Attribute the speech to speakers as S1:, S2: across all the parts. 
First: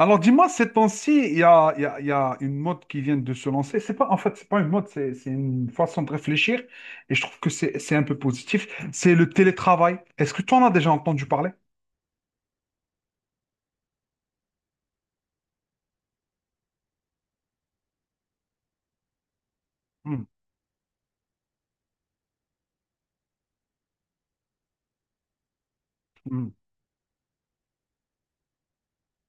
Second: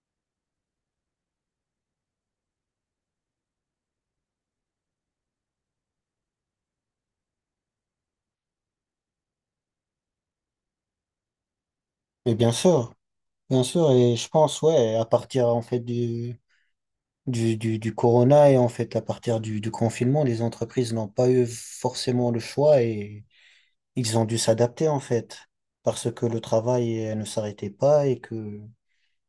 S1: Alors dis-moi, ces temps-ci, il y a, il y a- il y a une mode qui vient de se lancer. C'est pas, en fait, c'est pas une mode, c'est une façon de réfléchir. Et je trouve que c'est un peu positif. C'est le télétravail. Est-ce que tu en as déjà entendu parler?
S2: Bien sûr, et je pense, ouais, à partir en fait du corona et en fait à partir du
S1: Hmm,
S2: confinement, les entreprises n'ont pas eu forcément le choix et ils ont dû s'adapter en fait, parce que le
S1: hmm.
S2: travail ne s'arrêtait pas et que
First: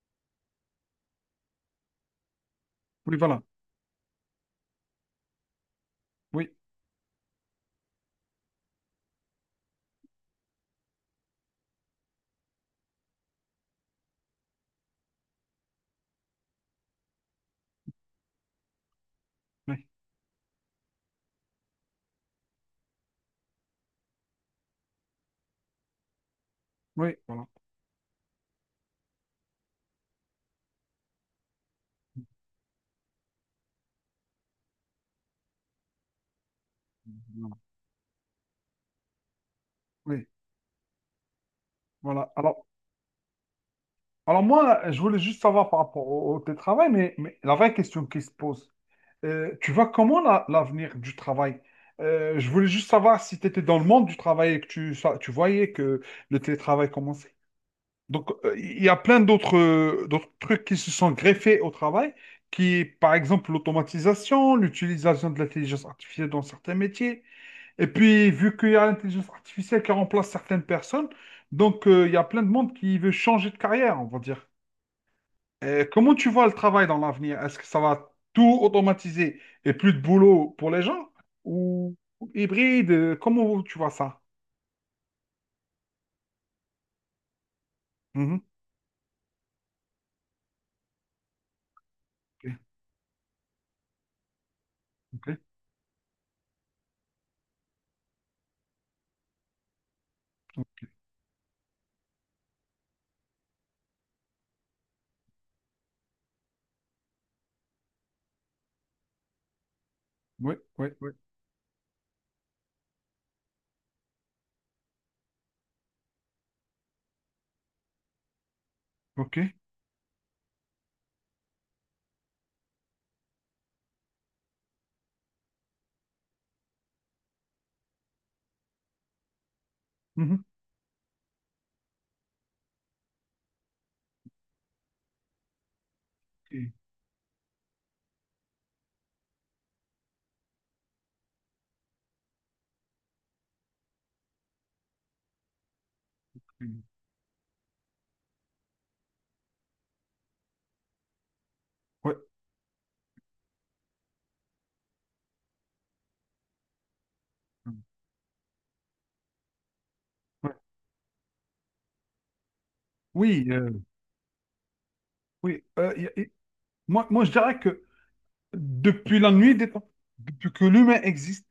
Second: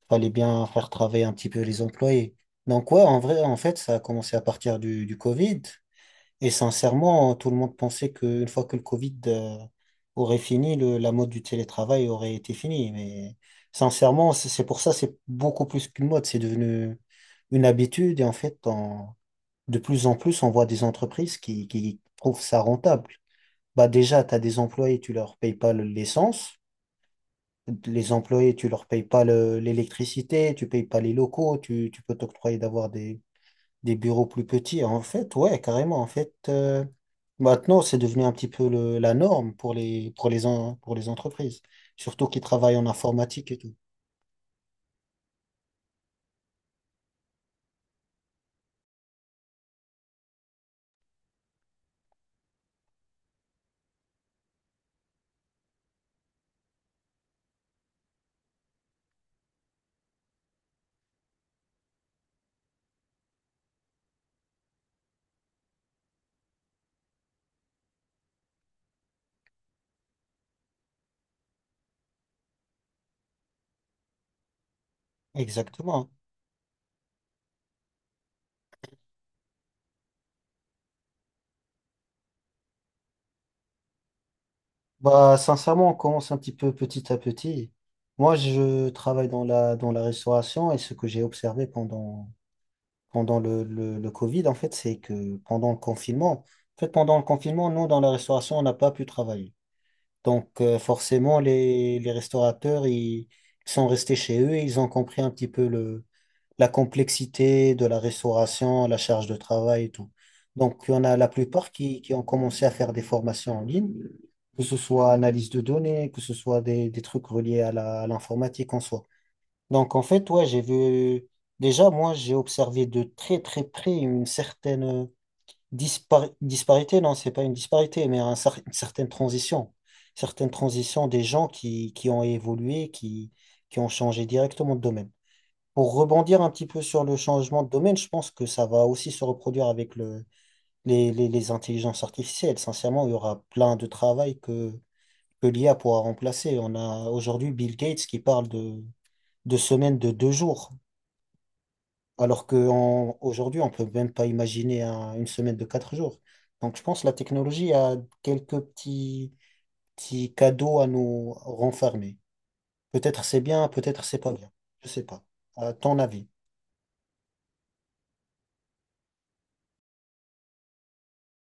S2: fallait bien faire travailler un petit peu les employés. Donc ouais,
S1: Oui,
S2: en vrai,
S1: voilà.
S2: en fait, ça a commencé à partir du Covid et
S1: Oui,
S2: sincèrement, tout le monde pensait qu'une fois que le Covid aurait fini, la mode du télétravail aurait été finie. Mais sincèrement, c'est pour ça, c'est beaucoup plus qu'une mode. C'est devenu une habitude. Et en fait,
S1: oui,
S2: de plus en plus, on voit des entreprises qui trouvent ça rentable. Bah déjà, tu as des employés, tu leur payes pas l'essence.
S1: oui, voilà.
S2: Les employés, tu leur payes pas l'électricité, tu payes pas les locaux, tu peux t'octroyer d'avoir des bureaux plus petits. En fait, ouais, carrément. En fait,
S1: Voilà.
S2: maintenant, c'est devenu un petit peu la norme pour les,
S1: Oui,
S2: pour les, en- pour les entreprises, surtout
S1: voilà.
S2: qui
S1: Alors,
S2: travaillent en informatique et tout.
S1: alors moi, je voulais juste savoir par rapport au télétravail, mais la vraie question qui se pose, tu vois comment l'avenir du travail? Je voulais juste savoir si tu étais dans le monde du travail et que tu voyais que le télétravail commençait. Donc, il y a plein d'autres trucs qui se sont greffés au travail, qui, par exemple, l'automatisation, l'utilisation de l'intelligence artificielle dans certains métiers. Et puis, vu qu'il y a l'intelligence artificielle qui remplace certaines personnes, donc il y a plein de monde qui veut changer de carrière, on va dire.
S2: Exactement.
S1: Comment tu vois le travail dans l'avenir? Est-ce que ça va tout automatiser et plus de boulot pour les gens? Ou hybride? Comment tu vois ça?
S2: Bah, sincèrement, on commence un petit peu petit à petit. Moi,
S1: Mhm.
S2: je travaille dans la restauration et ce que j'ai observé pendant,
S1: Ok,
S2: pendant le Covid, en fait, c'est
S1: ok,
S2: que pendant le confinement, en fait, pendant le confinement, nous, dans la restauration, on n'a pas pu travailler. Donc,
S1: ok.
S2: forcément, les restaurateurs, ils sont restés chez eux et ils ont compris un petit peu la complexité de la restauration, la charge de travail et tout.
S1: Oui,
S2: Donc,
S1: oui,
S2: il y en
S1: oui.
S2: a la plupart qui ont commencé à faire des formations en ligne, que ce soit analyse de données, que ce soit des trucs reliés à à l'informatique en soi.
S1: Ok.
S2: Donc, en fait, ouais, j'ai vu, déjà, moi, j'ai observé de très, très près une certaine Dispari- disparité, non, c'est pas une disparité, mais une certaine transition.
S1: Mhm.
S2: Certaines transitions des gens qui ont évolué, qui ont changé directement de domaine. Pour rebondir un petit
S1: Ok.
S2: peu sur le changement de domaine, je pense que ça va aussi se reproduire avec les intelligences artificielles. Sincèrement, il y aura plein de travail que l'IA pourra remplacer. On
S1: Ok.
S2: a aujourd'hui Bill Gates qui parle de semaines de 2 jours
S1: Ouais,
S2: alors qu'aujourd'hui, on peut même pas imaginer une semaine de 4 jours. Donc, je pense que la technologie a quelques petits, petits
S1: ouais.
S2: cadeaux à nous renfermer. Peut-être c'est
S1: Oui,
S2: bien, peut-être c'est pas bien. Je sais pas.
S1: oui.
S2: À ton avis?
S1: Moi, je dirais que depuis la nuit des temps, depuis que l'humain existe,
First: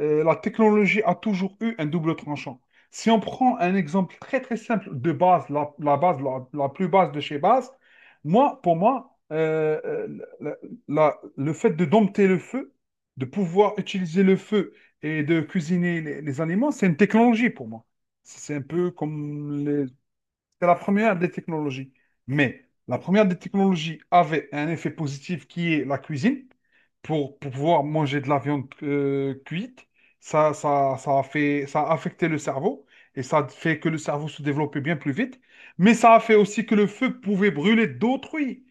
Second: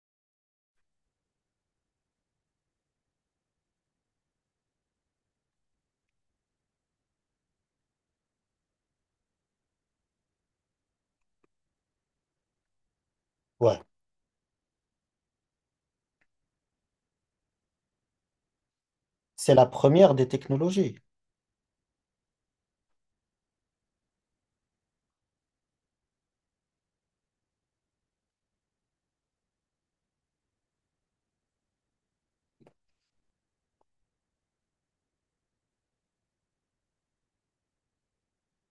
S1: la technologie a toujours eu un double tranchant. Si on prend un exemple très très simple de base, la base, la plus basse de chez base, moi, pour moi, la- le fait de dompter le feu, de pouvoir
S2: Ouais.
S1: utiliser le feu et de cuisiner les aliments, c'est une technologie pour moi. C'est un peu
S2: C'est la
S1: comme
S2: première des
S1: C'est la
S2: technologies.
S1: première des technologies. Mais la première des technologies avait un effet positif qui est la cuisine. Pour pouvoir manger de la viande cuite, ça a affecté le cerveau et ça a fait que le cerveau se développait bien plus vite. Mais ça a fait aussi que le feu pouvait brûler d'autrui.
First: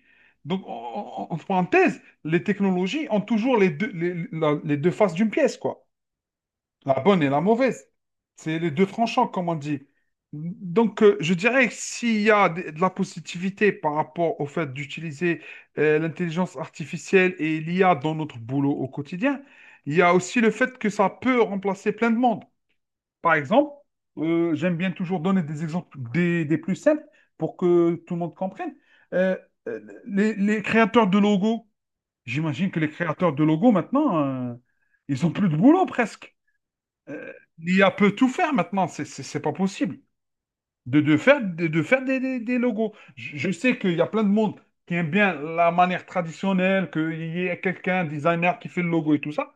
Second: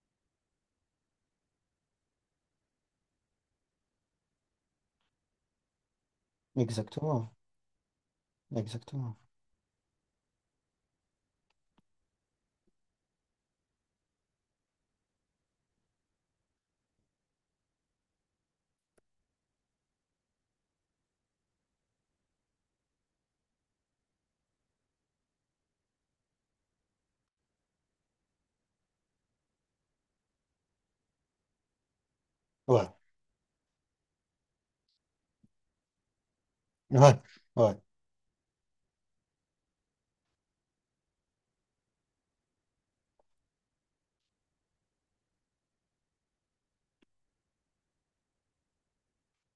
S1: Donc, en parenthèse, les technologies ont toujours les deux faces d'une pièce, quoi. La bonne et
S2: Exactement.
S1: la mauvaise. C'est les deux
S2: Exactement.
S1: tranchants, comme on dit. Donc, je dirais que s'il y a de la positivité par rapport au fait d'utiliser l'intelligence artificielle et l'IA dans notre boulot au quotidien, il y a aussi le fait que ça peut remplacer plein de monde. Par exemple, j'aime bien toujours donner des exemples des plus simples pour que tout le monde comprenne. Euh, euh, les créateurs de logos, j'imagine que les
S2: Ouais.
S1: créateurs de logos maintenant, ils ont plus de boulot presque.
S2: Ouais. Ouais.
S1: L'I a peut tout faire maintenant, c'est pas possible de faire des logos. Je sais qu'il y a plein de monde qui aime bien la manière traditionnelle, qu'il y ait quelqu'un, un designer qui fait le logo et tout ça,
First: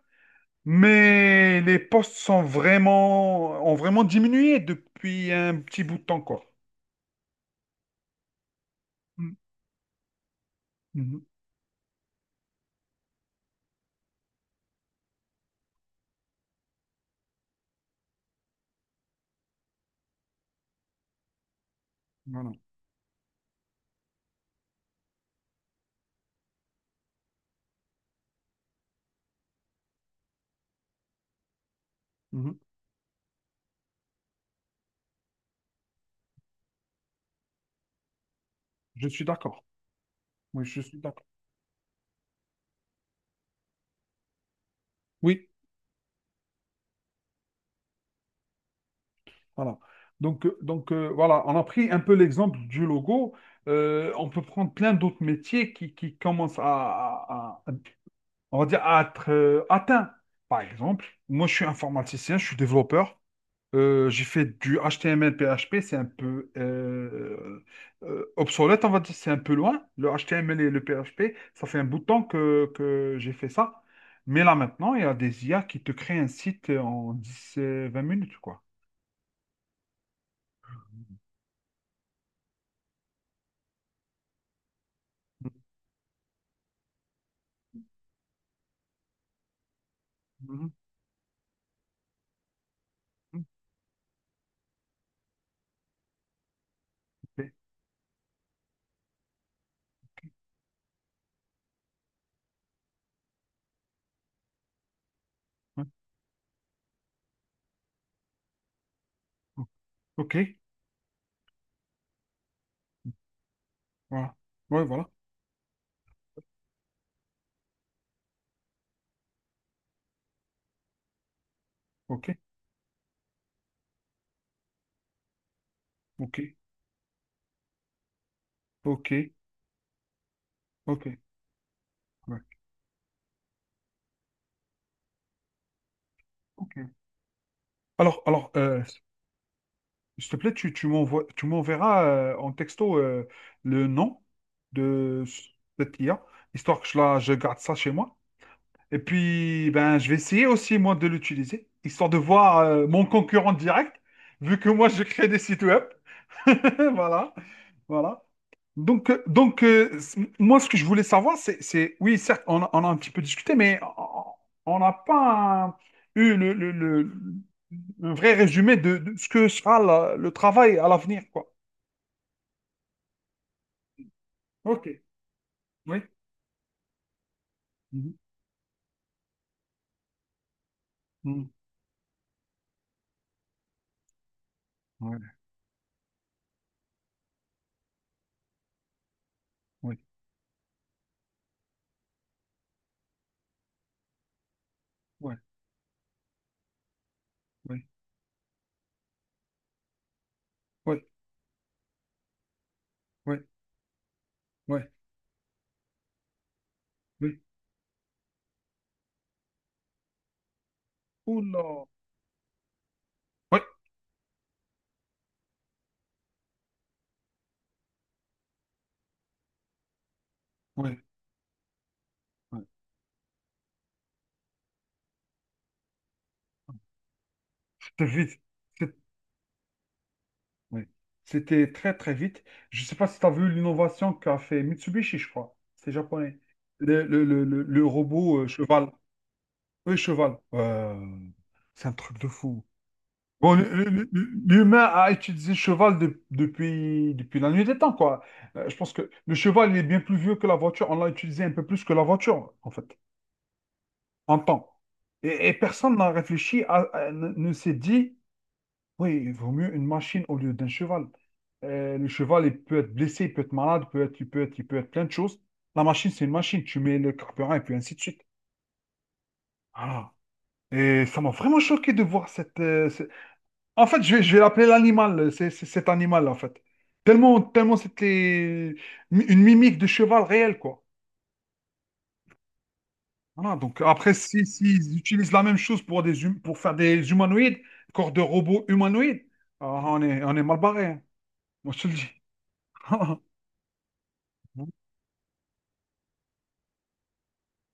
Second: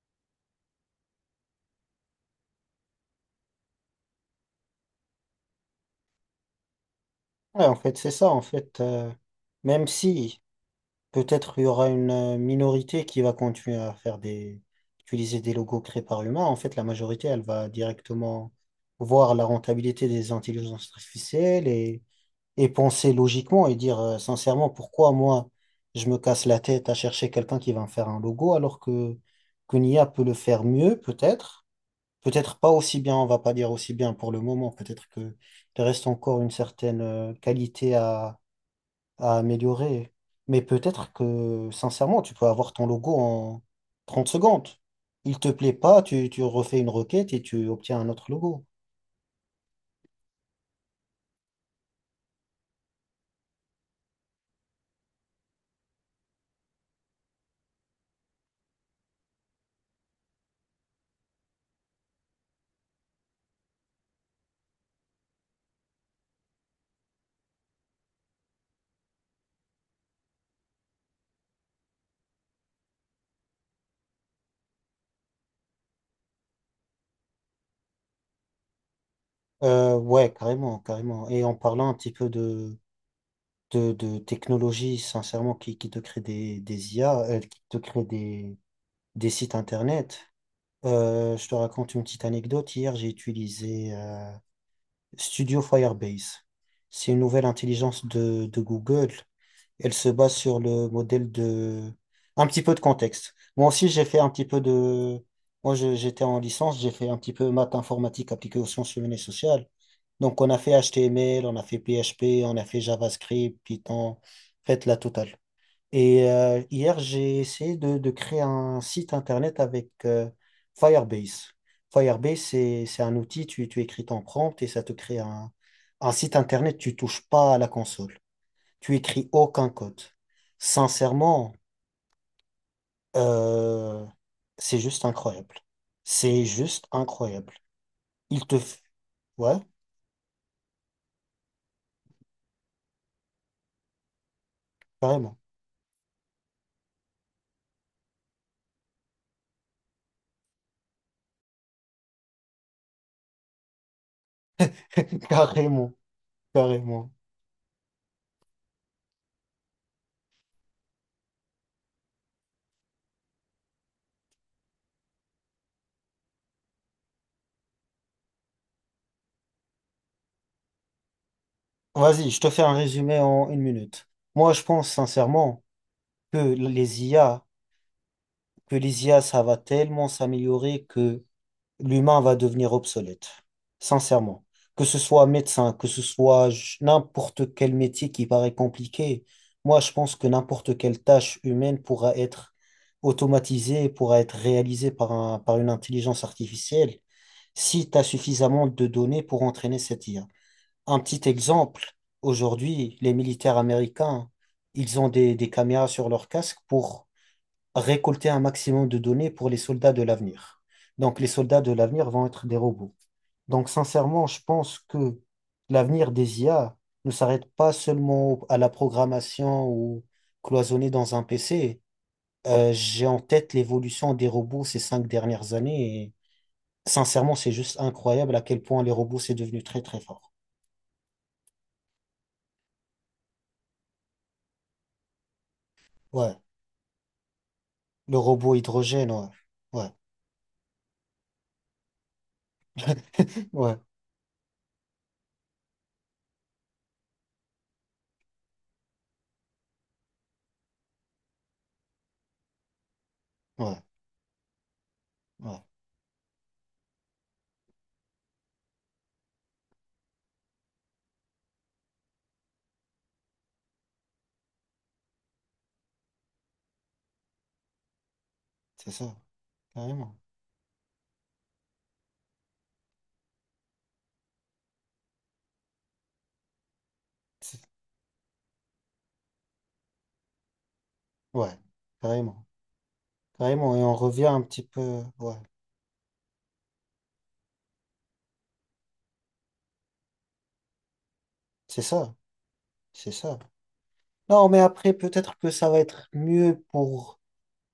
S1: mais les postes ont vraiment diminué depuis un petit bout de temps, quoi.
S2: Ouais, en fait, c'est ça. En fait,
S1: Mm.
S2: même si.
S1: Mhm.
S2: Peut-être il y aura une minorité qui va continuer à faire utiliser des logos créés par l'humain. En fait, la majorité, elle va directement voir la rentabilité des intelligences artificielles
S1: Voilà.
S2: et penser logiquement et dire sincèrement pourquoi moi je me casse la tête à chercher quelqu'un qui va me faire un logo alors que qu'une IA peut le faire mieux, peut-être.
S1: Mhm.
S2: Peut-être pas aussi bien, on va pas dire aussi bien pour le moment. Peut-être que il reste encore une certaine qualité
S1: Je suis
S2: à
S1: d'accord.
S2: améliorer. Mais
S1: Oui, je suis
S2: peut-être
S1: d'accord.
S2: que, sincèrement, tu peux avoir ton logo en 30 secondes. Il
S1: Oui.
S2: te plaît pas, tu refais une requête et tu obtiens un autre logo.
S1: Voilà. Donc, voilà, on a pris un peu l'exemple du logo. On peut prendre plein d'autres métiers qui commencent on va dire, à être atteints. Par exemple, moi, je suis informaticien, je suis développeur. J'ai fait du HTML, PHP, c'est un peu obsolète, on va dire, c'est un peu loin. Le HTML et le PHP, ça fait un bout de temps que j'ai fait ça. Mais là, maintenant, il y a des IA qui te créent un site en 10 20 minutes, quoi.
S2: Ouais, carrément, carrément. Et en parlant un petit peu de technologie, sincèrement, qui te crée des IA, qui te crée des sites internet.
S1: Mhm.
S2: Je te raconte une petite anecdote. Hier, j'ai utilisé Studio Firebase. C'est une nouvelle intelligence de Google. Elle se base sur le modèle de... Un petit peu de contexte. Moi aussi, j'ai fait un petit peu de... Moi,
S1: Ouais.
S2: j'étais en licence, j'ai fait un petit peu maths informatique appliquée aux sciences humaines et sociales.
S1: O- Ok,
S2: Donc, on a fait HTML, on a fait PHP, on a fait JavaScript, Python,
S1: voilà. Ouais,
S2: faites la
S1: voilà.
S2: totale. Et hier, j'ai essayé de créer un site internet avec Firebase.
S1: Ok,
S2: Firebase, c'est un outil, tu écris ton prompt et ça te crée un site
S1: ok,
S2: internet, tu touches pas à la console. Tu
S1: ok,
S2: écris aucun code.
S1: ok.
S2: Sincèrement,
S1: Ouais,
S2: euh, c'est juste incroyable. C'est
S1: ok.
S2: juste incroyable.
S1: Alors,
S2: Il
S1: alors,
S2: te... f- Ouais,
S1: s'il te plaît, tu m'enverras en texto le nom de
S2: carrément.
S1: cette IA, histoire que je garde ça chez moi. Et puis, ben, je vais essayer aussi, moi, de l'utiliser, histoire de voir mon concurrent direct, vu que moi, je crée des sites web.
S2: Carrément, carrément.
S1: Voilà, voilà. Donc, moi, ce que je voulais savoir, c'est, oui, certes, on a un petit peu discuté, mais on n'a pas eu un vrai résumé de ce que sera le travail à l'avenir, quoi.
S2: Vas-y, je te fais un résumé en une minute. Moi, je
S1: Ok,
S2: pense sincèrement
S1: oui.
S2: que les IA...
S1: Mhm.
S2: que les IA, ça va tellement s'améliorer que
S1: Mhm.
S2: l'humain va devenir obsolète, sincèrement. Que ce soit
S1: Ouais,
S2: médecin, que ce soit n'importe quel métier qui paraît compliqué, moi je
S1: ouais,
S2: pense que n'importe quelle tâche humaine pourra être automatisée, pourra être réalisée par
S1: ouais,
S2: un, par une intelligence artificielle
S1: ouais,
S2: si tu as suffisamment de données pour entraîner cette IA. Un
S1: ouais,
S2: petit exemple, aujourd'hui, les
S1: ouais,
S2: militaires américains,
S1: ouais,
S2: ils ont des caméras sur leur casque pour
S1: oui.
S2: récolter un maximum de données pour les soldats de l'avenir. Donc, les soldats de
S1: Oula.
S2: l'avenir vont être des robots.
S1: Ouais,
S2: Donc, sincèrement, je pense que l'avenir des IA ne s'arrête pas seulement à la programmation ou cloisonné
S1: ouais,
S2: dans un PC.
S1: ouais.
S2: J'ai en tête l'évolution des robots ces 5 dernières années et sincèrement, c'est juste
S1: C'était
S2: incroyable à
S1: vite.
S2: quel point les robots, c'est devenu très, très fort.
S1: Oui. C'était très très vite. Je ne sais pas si tu as vu l'innovation qu'a fait Mitsubishi, je crois. C'est
S2: Ouais,
S1: japonais. Le
S2: le
S1: robot
S2: robot
S1: cheval.
S2: hydrogène, ouais. Ouais,
S1: Oui, cheval. C'est un truc de fou. Bon,
S2: ouais,
S1: l'humain a utilisé cheval depuis la nuit des temps, quoi. Je pense que le cheval, il est bien plus vieux que la voiture. On l'a utilisé un peu plus que la voiture, en fait,
S2: ouais,
S1: en temps. Et
S2: ouais,
S1: personne n'a réfléchi, ne s'est dit. Oui, il vaut mieux une machine au lieu d'un cheval. Le cheval, il peut être blessé, il peut être malade, il peut être, il peut être, il peut être plein de choses. La machine, c'est une machine. Tu mets le carburant et puis ainsi de suite.
S2: c'est ça,
S1: Voilà.
S2: carrément.
S1: Et ça m'a vraiment choqué de voir En fait, je vais, l'appeler l'animal, c'est cet animal, en fait. Tellement,
S2: C'est-
S1: tellement c'était une mimique de cheval réel, quoi.
S2: Ouais, carrément.
S1: Voilà,
S2: Carrément, et
S1: donc
S2: on
S1: après,
S2: revient un
S1: si,
S2: petit
S1: s'ils
S2: peu.
S1: utilisent
S2: Ouais,
S1: la même chose pour faire des humanoïdes, corps de robots humanoïdes, ah, on est mal barré, hein. Moi,
S2: c'est
S1: je te le dis.
S2: ça, c'est ça. Non, mais après, peut-être que ça va être mieux pour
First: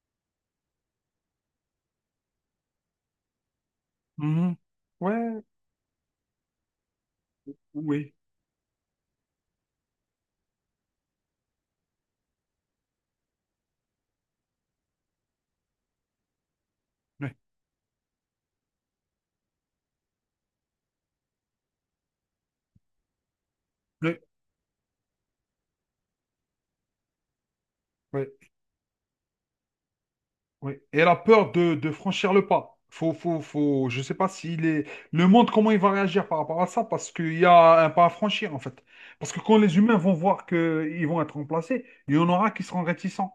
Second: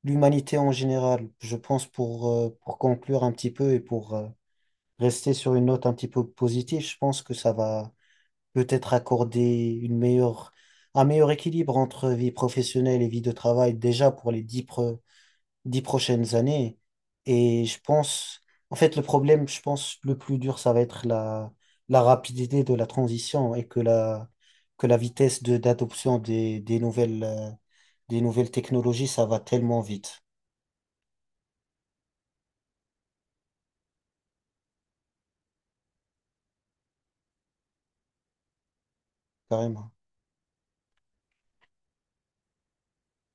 S2: l'humanité en général. Je pense pour conclure un petit peu et pour
S1: Mhm.
S2: rester
S1: Ouais,
S2: sur une note un petit peu positive, je pense que ça va
S1: oui,
S2: peut-être accorder une meilleure, un meilleur équilibre entre vie professionnelle et vie de travail, déjà pour 10 prochaines années.
S1: ouais,
S2: Et je pense, en fait, le problème, je pense, le plus dur, ça va être la rapidité de la transition et que
S1: ouais,
S2: que la vitesse de d'adoption des nouvelles
S1: ouais,
S2: technologies, ça va tellement vite,
S1: ouais. Et elle a peur de franchir le pas. Je sais pas s'il est... Le monde, comment il va réagir par rapport à ça, parce qu'il y a un pas à franchir, en fait. Parce que quand les
S2: carrément.
S1: humains vont voir qu'ils vont être remplacés, il y en aura qui seront réticents.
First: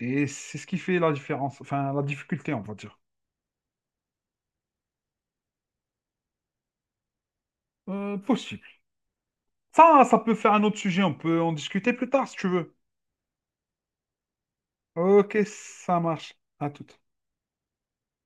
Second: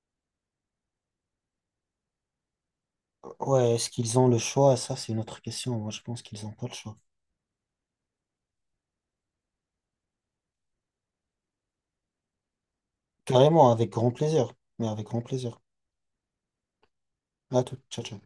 S1: Et c'est ce qui fait la différence, enfin, la difficulté, on va dire.
S2: Ouais, est-ce qu'ils ont le choix? Ça, c'est une autre question. Moi, je pense qu'ils n'ont pas le choix.
S1: Possible. Ça peut faire un autre sujet, on peut en discuter plus tard, si tu veux.
S2: Carrément, avec grand plaisir. Mais avec grand
S1: Ok,
S2: plaisir.
S1: ça marche. À tout.
S2: À tout, ciao, ciao.